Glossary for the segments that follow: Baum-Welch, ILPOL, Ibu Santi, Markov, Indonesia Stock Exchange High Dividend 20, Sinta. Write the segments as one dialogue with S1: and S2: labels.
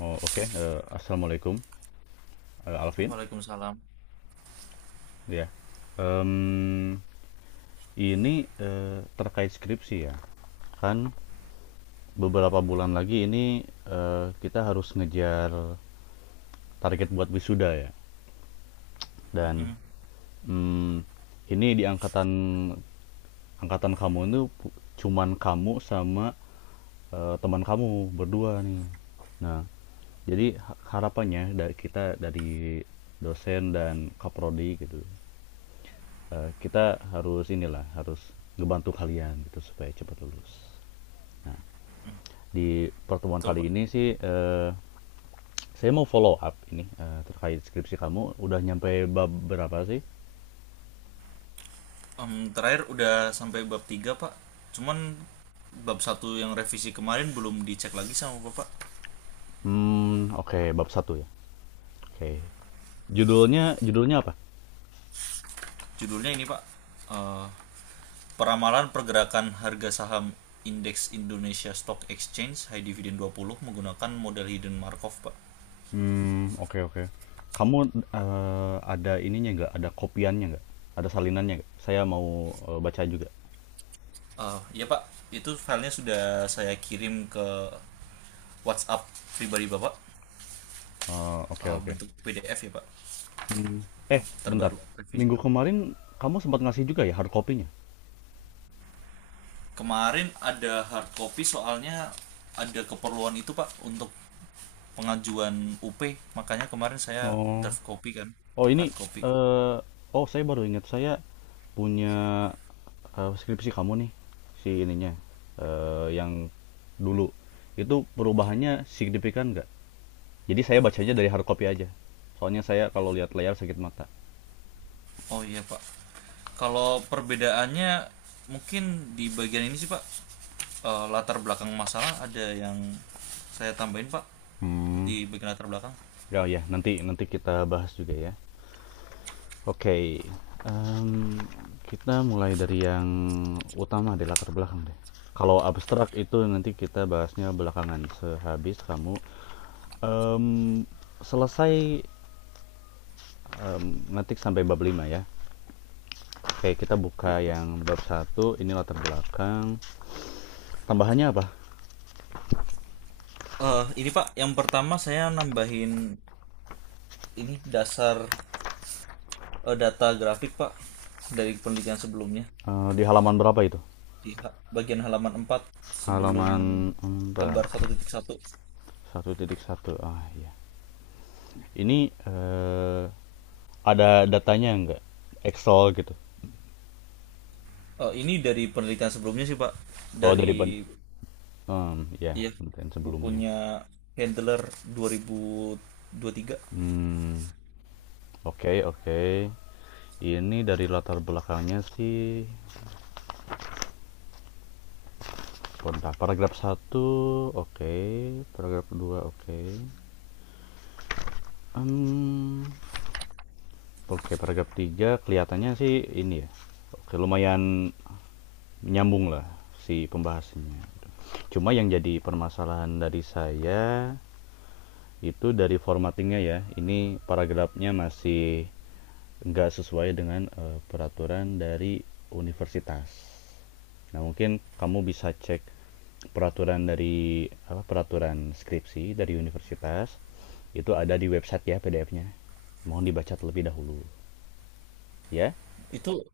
S1: Oh, oke. Assalamualaikum, Alvin.
S2: Waalaikumsalam.
S1: Ya. Em, ini terkait skripsi, ya. Kan beberapa bulan lagi ini kita harus ngejar target buat wisuda, ya. Dan
S2: Mm,
S1: mm, ini di angkatan angkatan kamu itu cuman kamu sama teman kamu berdua nih. Nah, jadi harapannya dari kita, dari dosen dan kaprodi gitu, kita harus inilah, harus ngebantu kalian gitu supaya cepat lulus. Nah, di pertemuan
S2: betul,
S1: kali ini
S2: Pak.
S1: sih, saya mau follow up ini, terkait skripsi kamu udah nyampe bab berapa sih?
S2: Terakhir udah sampai bab tiga, Pak. Cuman bab satu yang revisi kemarin belum dicek lagi sama Bapak.
S1: Oke, okay, bab satu ya? Oke. Okay. Judulnya judulnya apa?
S2: Judulnya ini, Pak. Eh, Peramalan Pergerakan Harga Saham Indeks Indonesia Stock Exchange High Dividend 20 menggunakan model hidden Markov, Pak.
S1: Oke, okay, oke. Okay. Kamu, ada ininya nggak, ada kopiannya nggak? Ada salinannya nggak? Saya mau, baca juga.
S2: Ya, Pak. Itu filenya sudah saya kirim ke WhatsApp pribadi Bapak.
S1: Oh, oke
S2: Eh,
S1: oke.
S2: bentuk PDF ya, Pak.
S1: Mmm, eh
S2: Yang
S1: Bentar,
S2: terbaru revisi.
S1: minggu kemarin kamu sempat ngasih juga ya hard copy-nya?
S2: Kemarin ada hard copy, soalnya ada keperluan itu Pak untuk pengajuan UP. Makanya kemarin saya
S1: Oh,
S2: draft copy kan,
S1: oh
S2: hard
S1: ini,
S2: copy.
S1: eh, oh, saya baru ingat saya punya skripsi kamu nih, si ininya, yang dulu. Itu perubahannya signifikan nggak? Jadi saya bacanya dari hard copy aja. Soalnya saya kalau lihat layar sakit mata.
S2: Oh, iya Pak. Kalau perbedaannya mungkin di bagian ini sih, Pak, latar belakang masalah ada yang saya tambahin Pak
S1: Hmm,
S2: di bagian latar belakang.
S1: ya ya, nanti nanti kita bahas juga ya. Oke, em, kita mulai dari yang utama deh, latar belakang deh. Kalau abstrak itu nanti kita bahasnya belakangan sehabis kamu Em, selesai em, ngetik sampai bab 5 ya. Oke, kita buka yang bab satu ini latar belakang. Tambahannya apa?
S2: Ini Pak, yang pertama saya nambahin ini dasar, data grafik Pak dari penelitian sebelumnya.
S1: Eh, di halaman berapa itu?
S2: Di bagian halaman empat, sebelum
S1: Halaman empat,
S2: gambar 1.1.
S1: satu titik satu. Ah, iya. Ini ada datanya enggak? Excel gitu.
S2: Ini dari penelitian sebelumnya sih, Pak.
S1: Oh, dari pen
S2: Dari,
S1: ya,
S2: ya,
S1: penelitian sebelumnya.
S2: bukunya Handler dua ribu dua ribu tiga.
S1: Hmm, oke, okay, oke. Okay. Ini dari latar belakangnya sih, bentar, paragraf satu oke, okay. Paragraf 2 oke. Okay. Mmm, oke, paragraf 3 kelihatannya sih ini ya, oke, lumayan nyambung lah si pembahasannya. Cuma yang jadi permasalahan dari saya itu dari formattingnya ya. Ini paragrafnya masih nggak sesuai dengan peraturan dari universitas. Nah, mungkin kamu bisa cek peraturan dari apa, peraturan skripsi dari universitas itu ada di website ya, PDF-nya. Mohon dibaca terlebih dahulu ya.
S2: Itu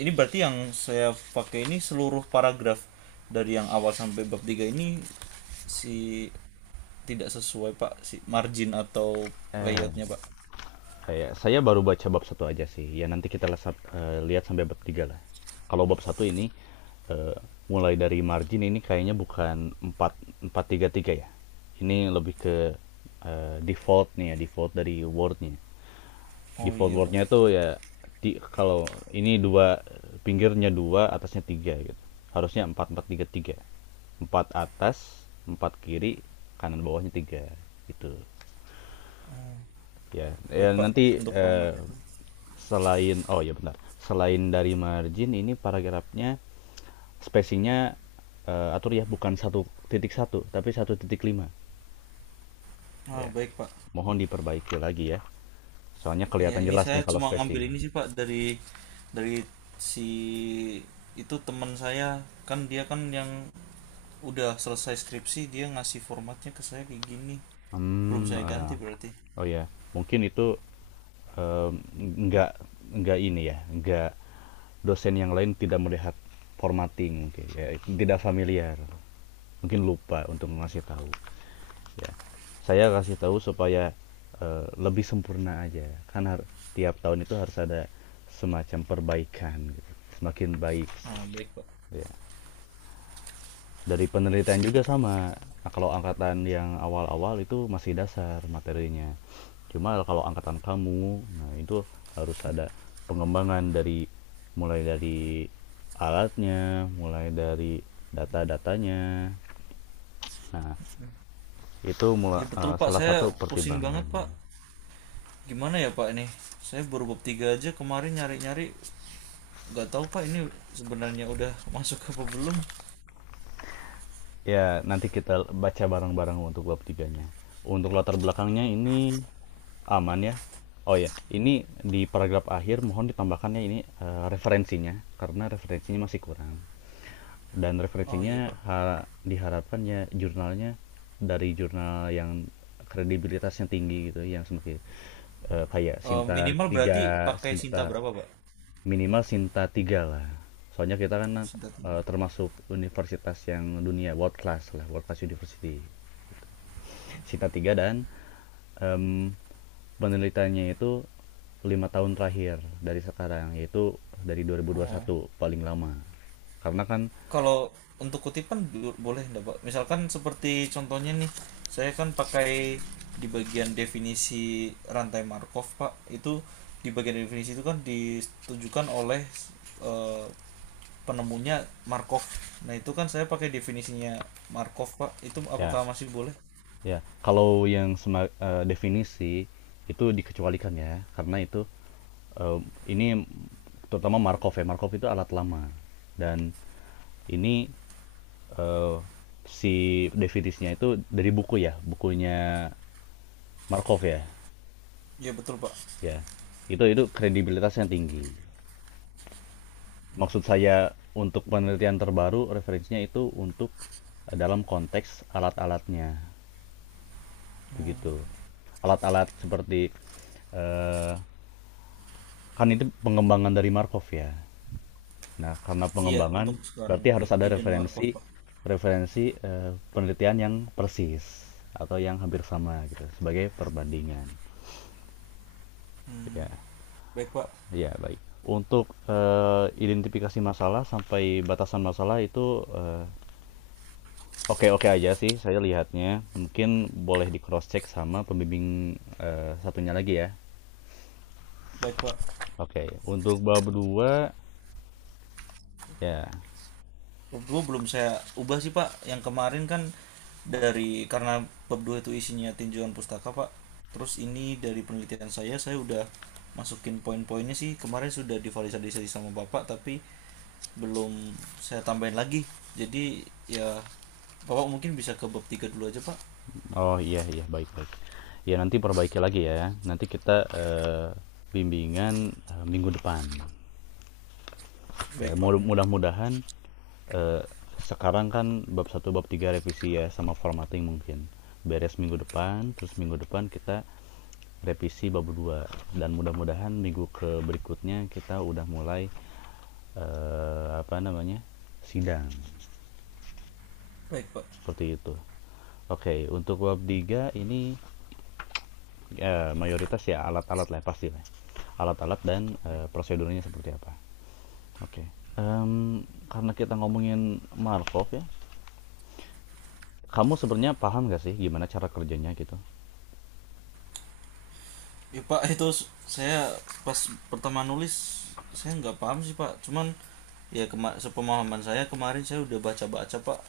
S2: ini berarti yang saya pakai ini seluruh paragraf dari yang awal sampai bab 3 ini si tidak sesuai, Pak, si margin atau
S1: Eh,
S2: layoutnya, Pak.
S1: saya baru baca bab satu aja sih. Ya nanti kita lesap, eh, lihat sampai bab tiga lah. Kalau bab satu ini eh, mulai dari margin ini kayaknya bukan empat empat tiga tiga ya. Ini lebih ke default nih ya, default dari wordnya.
S2: Oh,
S1: Default
S2: iya, Pak.
S1: wordnya itu ya di, kalau ini dua, pinggirnya dua atasnya tiga gitu. Harusnya empat empat tiga tiga. Empat atas, empat kiri, kanan bawahnya tiga gitu ya ya,
S2: Baik, Pak.
S1: nanti
S2: Untuk format itu.
S1: selain oh ya benar. Selain dari margin ini, paragrafnya spacingnya atur ya, bukan satu titik satu tapi satu titik lima.
S2: Ah,
S1: Ya.
S2: baik, Pak.
S1: Mohon diperbaiki lagi ya. Soalnya
S2: Ya,
S1: kelihatan
S2: ini
S1: jelas nih
S2: saya
S1: kalau
S2: cuma
S1: spacing.
S2: ngambil ini sih Pak dari dari si itu, teman saya kan, dia kan yang udah selesai skripsi, dia ngasih formatnya ke saya kayak gini. Belum
S1: Hmm,
S2: saya ganti berarti.
S1: oh ya, mungkin itu eh, nggak nggak ini ya, nggak, dosen yang lain tidak melihat formatting mungkin ya, tidak familiar. Mungkin lupa untuk ngasih tahu. Ya, saya kasih tahu supaya lebih sempurna aja, kan tiap tahun itu harus ada semacam perbaikan gitu. Semakin baik
S2: Ah, baik Pak.
S1: ya, dari penelitian juga sama. Nah, kalau angkatan yang awal-awal itu masih dasar materinya, cuma kalau angkatan kamu nah itu harus ada pengembangan dari, mulai dari alatnya, mulai dari data-datanya, nah itu
S2: Ya, betul Pak,
S1: salah satu
S2: saya pusing banget
S1: pertimbangan.
S2: Pak. Gimana ya Pak ini? Saya baru bab 3 aja, kemarin nyari-nyari nggak tahu Pak ini sebenarnya udah masuk apa belum.
S1: Ya, nanti kita baca bareng-bareng untuk bab tiganya. Untuk latar belakangnya ini aman ya. Oh ya, ini di paragraf akhir mohon ditambahkannya ini referensinya karena referensinya masih kurang dan
S2: Oh,
S1: referensinya
S2: iya Pak.
S1: diharapkan ya jurnalnya, dari jurnal yang kredibilitasnya tinggi gitu, yang seperti kayak
S2: Eh,
S1: Sinta
S2: minimal berarti
S1: tiga,
S2: pakai Sinta
S1: Sinta,
S2: berapa Pak?
S1: minimal Sinta tiga lah. Soalnya kita kan
S2: Sinta tiga.
S1: termasuk universitas yang dunia world class lah, world class university. Sita 3 dan em, penelitiannya itu 5 tahun terakhir dari sekarang, yaitu dari
S2: Oh,
S1: 2021 paling lama, karena kan
S2: kalau untuk kutipan boleh enggak, Pak? Misalkan seperti contohnya nih, saya kan pakai di bagian definisi rantai Markov, Pak. Itu di bagian definisi itu kan ditujukan oleh eh, penemunya Markov. Nah, itu kan saya pakai definisinya Markov, Pak. Itu apakah
S1: ya.
S2: masih boleh?
S1: Ya kalau yang definisi itu dikecualikan ya karena itu em, ini, terutama Markov ya, Markov itu alat lama dan ini eh, si definisinya itu dari buku ya, bukunya Markov ya,
S2: Ya, betul, Pak.
S1: ya itu kredibilitasnya tinggi. Maksud saya untuk penelitian terbaru referensinya itu untuk dalam konteks alat-alatnya, begitu. Alat-alat seperti eh, kan itu pengembangan dari Markov ya. Nah, karena
S2: Iya,
S1: pengembangan
S2: untuk sekarang
S1: berarti
S2: ini
S1: harus ada
S2: hidden Markov,
S1: referensi,
S2: Pak.
S1: penelitian yang persis atau yang hampir sama gitu sebagai perbandingan. Ya,
S2: Baik, Pak.
S1: ya baik. Untuk identifikasi masalah sampai batasan masalah itu oke-oke aja sih saya lihatnya. Mungkin boleh di cross check sama pembimbing satunya lagi ya.
S2: Baik, Pak.
S1: Oke, untuk bab 2 ya.
S2: Pub 2 belum saya ubah sih Pak. Yang kemarin kan dari, karena Pub 2 itu isinya tinjauan pustaka Pak. Terus ini dari penelitian saya udah masukin poin-poinnya sih. Kemarin sudah divalidasi sama Bapak, tapi belum saya tambahin lagi. Jadi ya, Bapak mungkin bisa ke bab 3 dulu aja Pak.
S1: Oh iya iya, baik-baik. Ya nanti perbaiki lagi ya. Nanti kita bimbingan minggu depan. Ya
S2: Baik Pak.
S1: mudah- mudahan eh, sekarang kan bab satu bab 3 revisi ya sama formatting mungkin. Beres minggu depan, terus minggu depan kita revisi bab 2 dan mudah-mudahan minggu ke berikutnya kita udah mulai apa namanya, sidang
S2: Baik Pak.
S1: seperti itu. Oke, untuk bab 3 ini mayoritas ya alat-alat lah pasti lah. Alat-alat dan prosedurnya seperti apa. Oke. Em, karena kita ngomongin Markov ya, kamu sebenarnya paham gak sih gimana cara kerjanya gitu?
S2: Ya Pak, itu saya pas pertama nulis saya nggak paham sih Pak. Cuman ya, sepemahaman saya kemarin, saya udah baca-baca Pak,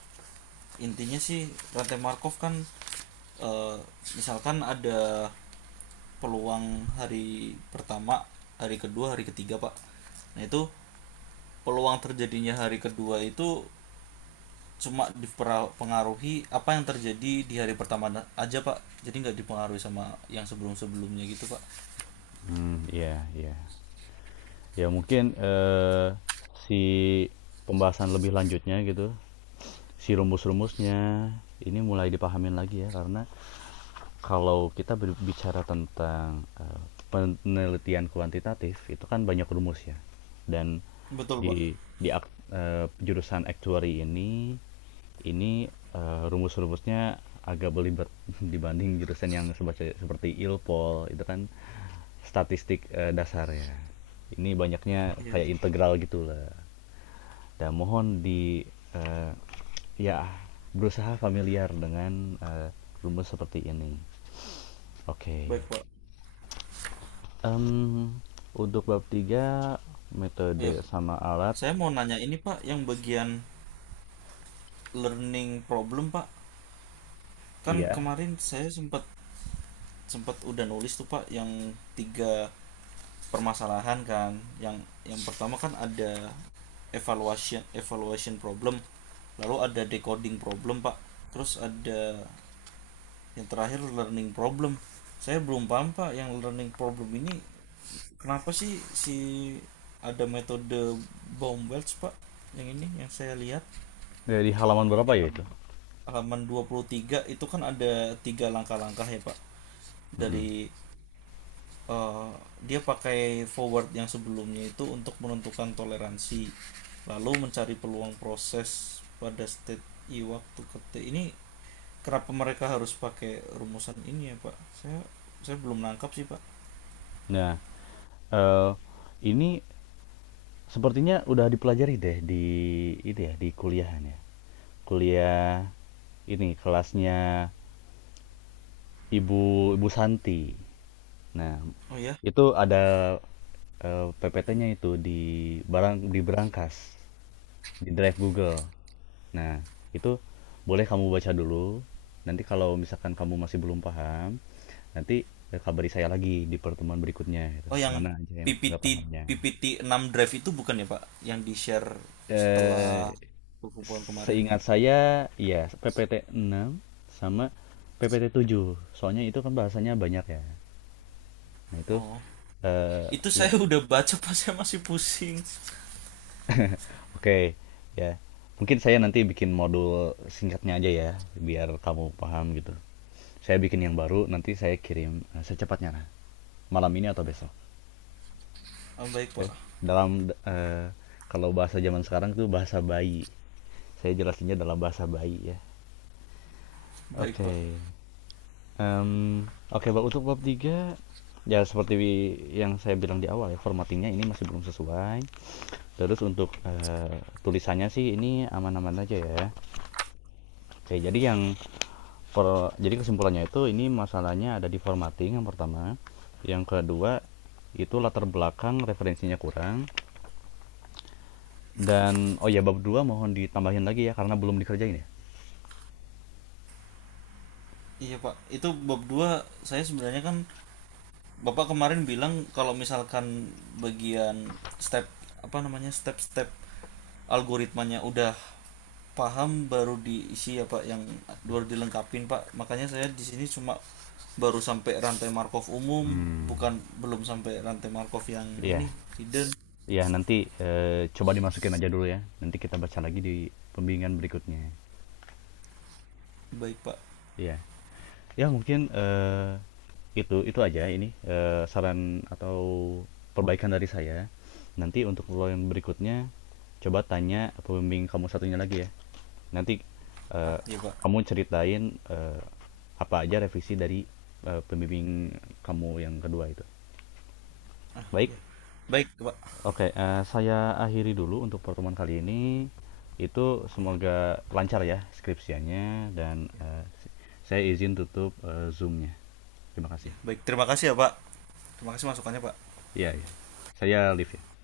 S2: intinya sih rantai Markov kan, eh, misalkan ada peluang hari pertama, hari kedua, hari ketiga, Pak. Nah, itu peluang terjadinya hari kedua itu cuma dipengaruhi apa yang terjadi di hari pertama aja, Pak. Jadi nggak dipengaruhi sama yang sebelum-sebelumnya gitu, Pak.
S1: Hmm, iya, iya. Ya mungkin si pembahasan lebih lanjutnya gitu, si rumus-rumusnya ini mulai dipahamin lagi ya karena kalau kita berbicara tentang, penelitian kuantitatif, itu kan banyak rumus ya, dan
S2: Betul, Pak.
S1: di jurusan actuary ini, rumus-rumusnya agak belibet dibanding jurusan yang sebace seperti ILPOL itu kan statistik, dasar ya. Ini banyaknya
S2: Iya.
S1: kayak integral gitulah. Dan mohon di, eee, ya berusaha familiar dengan, rumus seperti ini. Oke.
S2: Baik, Pak.
S1: Mmm, untuk bab 3
S2: Iya,
S1: metode
S2: Pak.
S1: sama alat,
S2: Saya mau nanya ini, Pak, yang bagian learning problem, Pak. Kan
S1: iya.
S2: kemarin saya sempat sempat udah nulis tuh Pak yang tiga permasalahan kan. Yang pertama kan ada evaluation evaluation problem. Lalu ada decoding problem, Pak. Terus ada yang terakhir learning problem. Saya belum paham, Pak, yang learning problem ini kenapa sih si ada metode Baum-Welch, Pak? Yang ini yang saya lihat,
S1: Dari halaman berapa
S2: yang
S1: ya itu?
S2: halaman 23 itu kan ada tiga langkah-langkah ya, Pak.
S1: Mhm.
S2: Dari, eh, dia pakai forward yang sebelumnya itu untuk menentukan toleransi, lalu mencari peluang proses pada state i waktu ke t. Ini kenapa mereka harus pakai rumusan ini ya pak, saya belum nangkap sih pak.
S1: Nah, eee, ini sepertinya udah dipelajari deh di itu ya, di kuliahan ya. Kuliah ini kelasnya Ibu Ibu Santi. Nah,
S2: Oh ya.
S1: itu ada, PPT-nya itu di barang di berangkas, di drive Google. Nah, itu boleh kamu baca dulu. Nanti kalau misalkan kamu masih belum paham, nanti, kabari saya lagi di pertemuan berikutnya gitu,
S2: Oh, yang
S1: mana aja yang nggak
S2: PPT
S1: pahamnya.
S2: PPT 6 drive itu bukan ya pak, yang di share setelah
S1: eh
S2: perkumpulan kemarin?
S1: Seingat saya iya, PPT 6 sama PPT tujuh, soalnya itu kan bahasanya banyak ya. Nah itu,
S2: Oh,
S1: eee,
S2: itu
S1: iya
S2: saya udah baca pak, saya masih pusing.
S1: oke, ya. Mungkin saya nanti bikin modul singkatnya aja ya, biar kamu paham gitu. Saya bikin yang baru, nanti saya kirim, secepatnya lah, malam ini atau besok.
S2: Ah, baik pak.
S1: Dalam kalau bahasa zaman sekarang itu bahasa bayi. Saya jelasinnya dalam bahasa bayi ya.
S2: Baik pak.
S1: Oke. Em, oke, Pak, untuk bab 3 ya seperti yang saya bilang di awal ya, formattingnya ini masih belum sesuai. Terus untuk tulisannya sih ini aman-aman aja ya. Oke, jadi yang jadi kesimpulannya itu ini masalahnya ada di formatting yang pertama. Yang kedua itu latar belakang referensinya kurang dan oh ya bab 2 mohon ditambahin lagi ya karena belum dikerjain ya.
S2: Iya pak, itu bab 2 saya sebenarnya, kan Bapak kemarin bilang kalau misalkan bagian step apa namanya step-step algoritmanya udah paham baru diisi ya Pak, yang baru dilengkapin Pak. Makanya saya di sini cuma baru sampai rantai Markov umum,
S1: Hmm,
S2: bukan, belum sampai rantai Markov yang
S1: iya,
S2: ini hidden.
S1: iya, nanti coba dimasukin aja dulu ya. Nanti kita baca lagi di pembimbingan berikutnya.
S2: Baik Pak.
S1: Iya, ya mungkin itu aja ini saran atau perbaikan dari saya. Nanti untuk lo yang berikutnya coba tanya pembimbing kamu satunya lagi ya. Nanti
S2: Ah,
S1: eh,
S2: ya Pak.
S1: kamu ceritain eh, apa aja revisi dari pembimbing kamu yang kedua itu. Baik,
S2: Baik Pak.
S1: oke, saya akhiri dulu untuk pertemuan kali ini. Itu semoga lancar ya skripsiannya dan saya izin tutup Zoom-nya. Terima kasih.
S2: Ya, baik. Terima kasih ya Pak. Terima kasih masukannya Pak.
S1: Iya, iya. Saya live ya.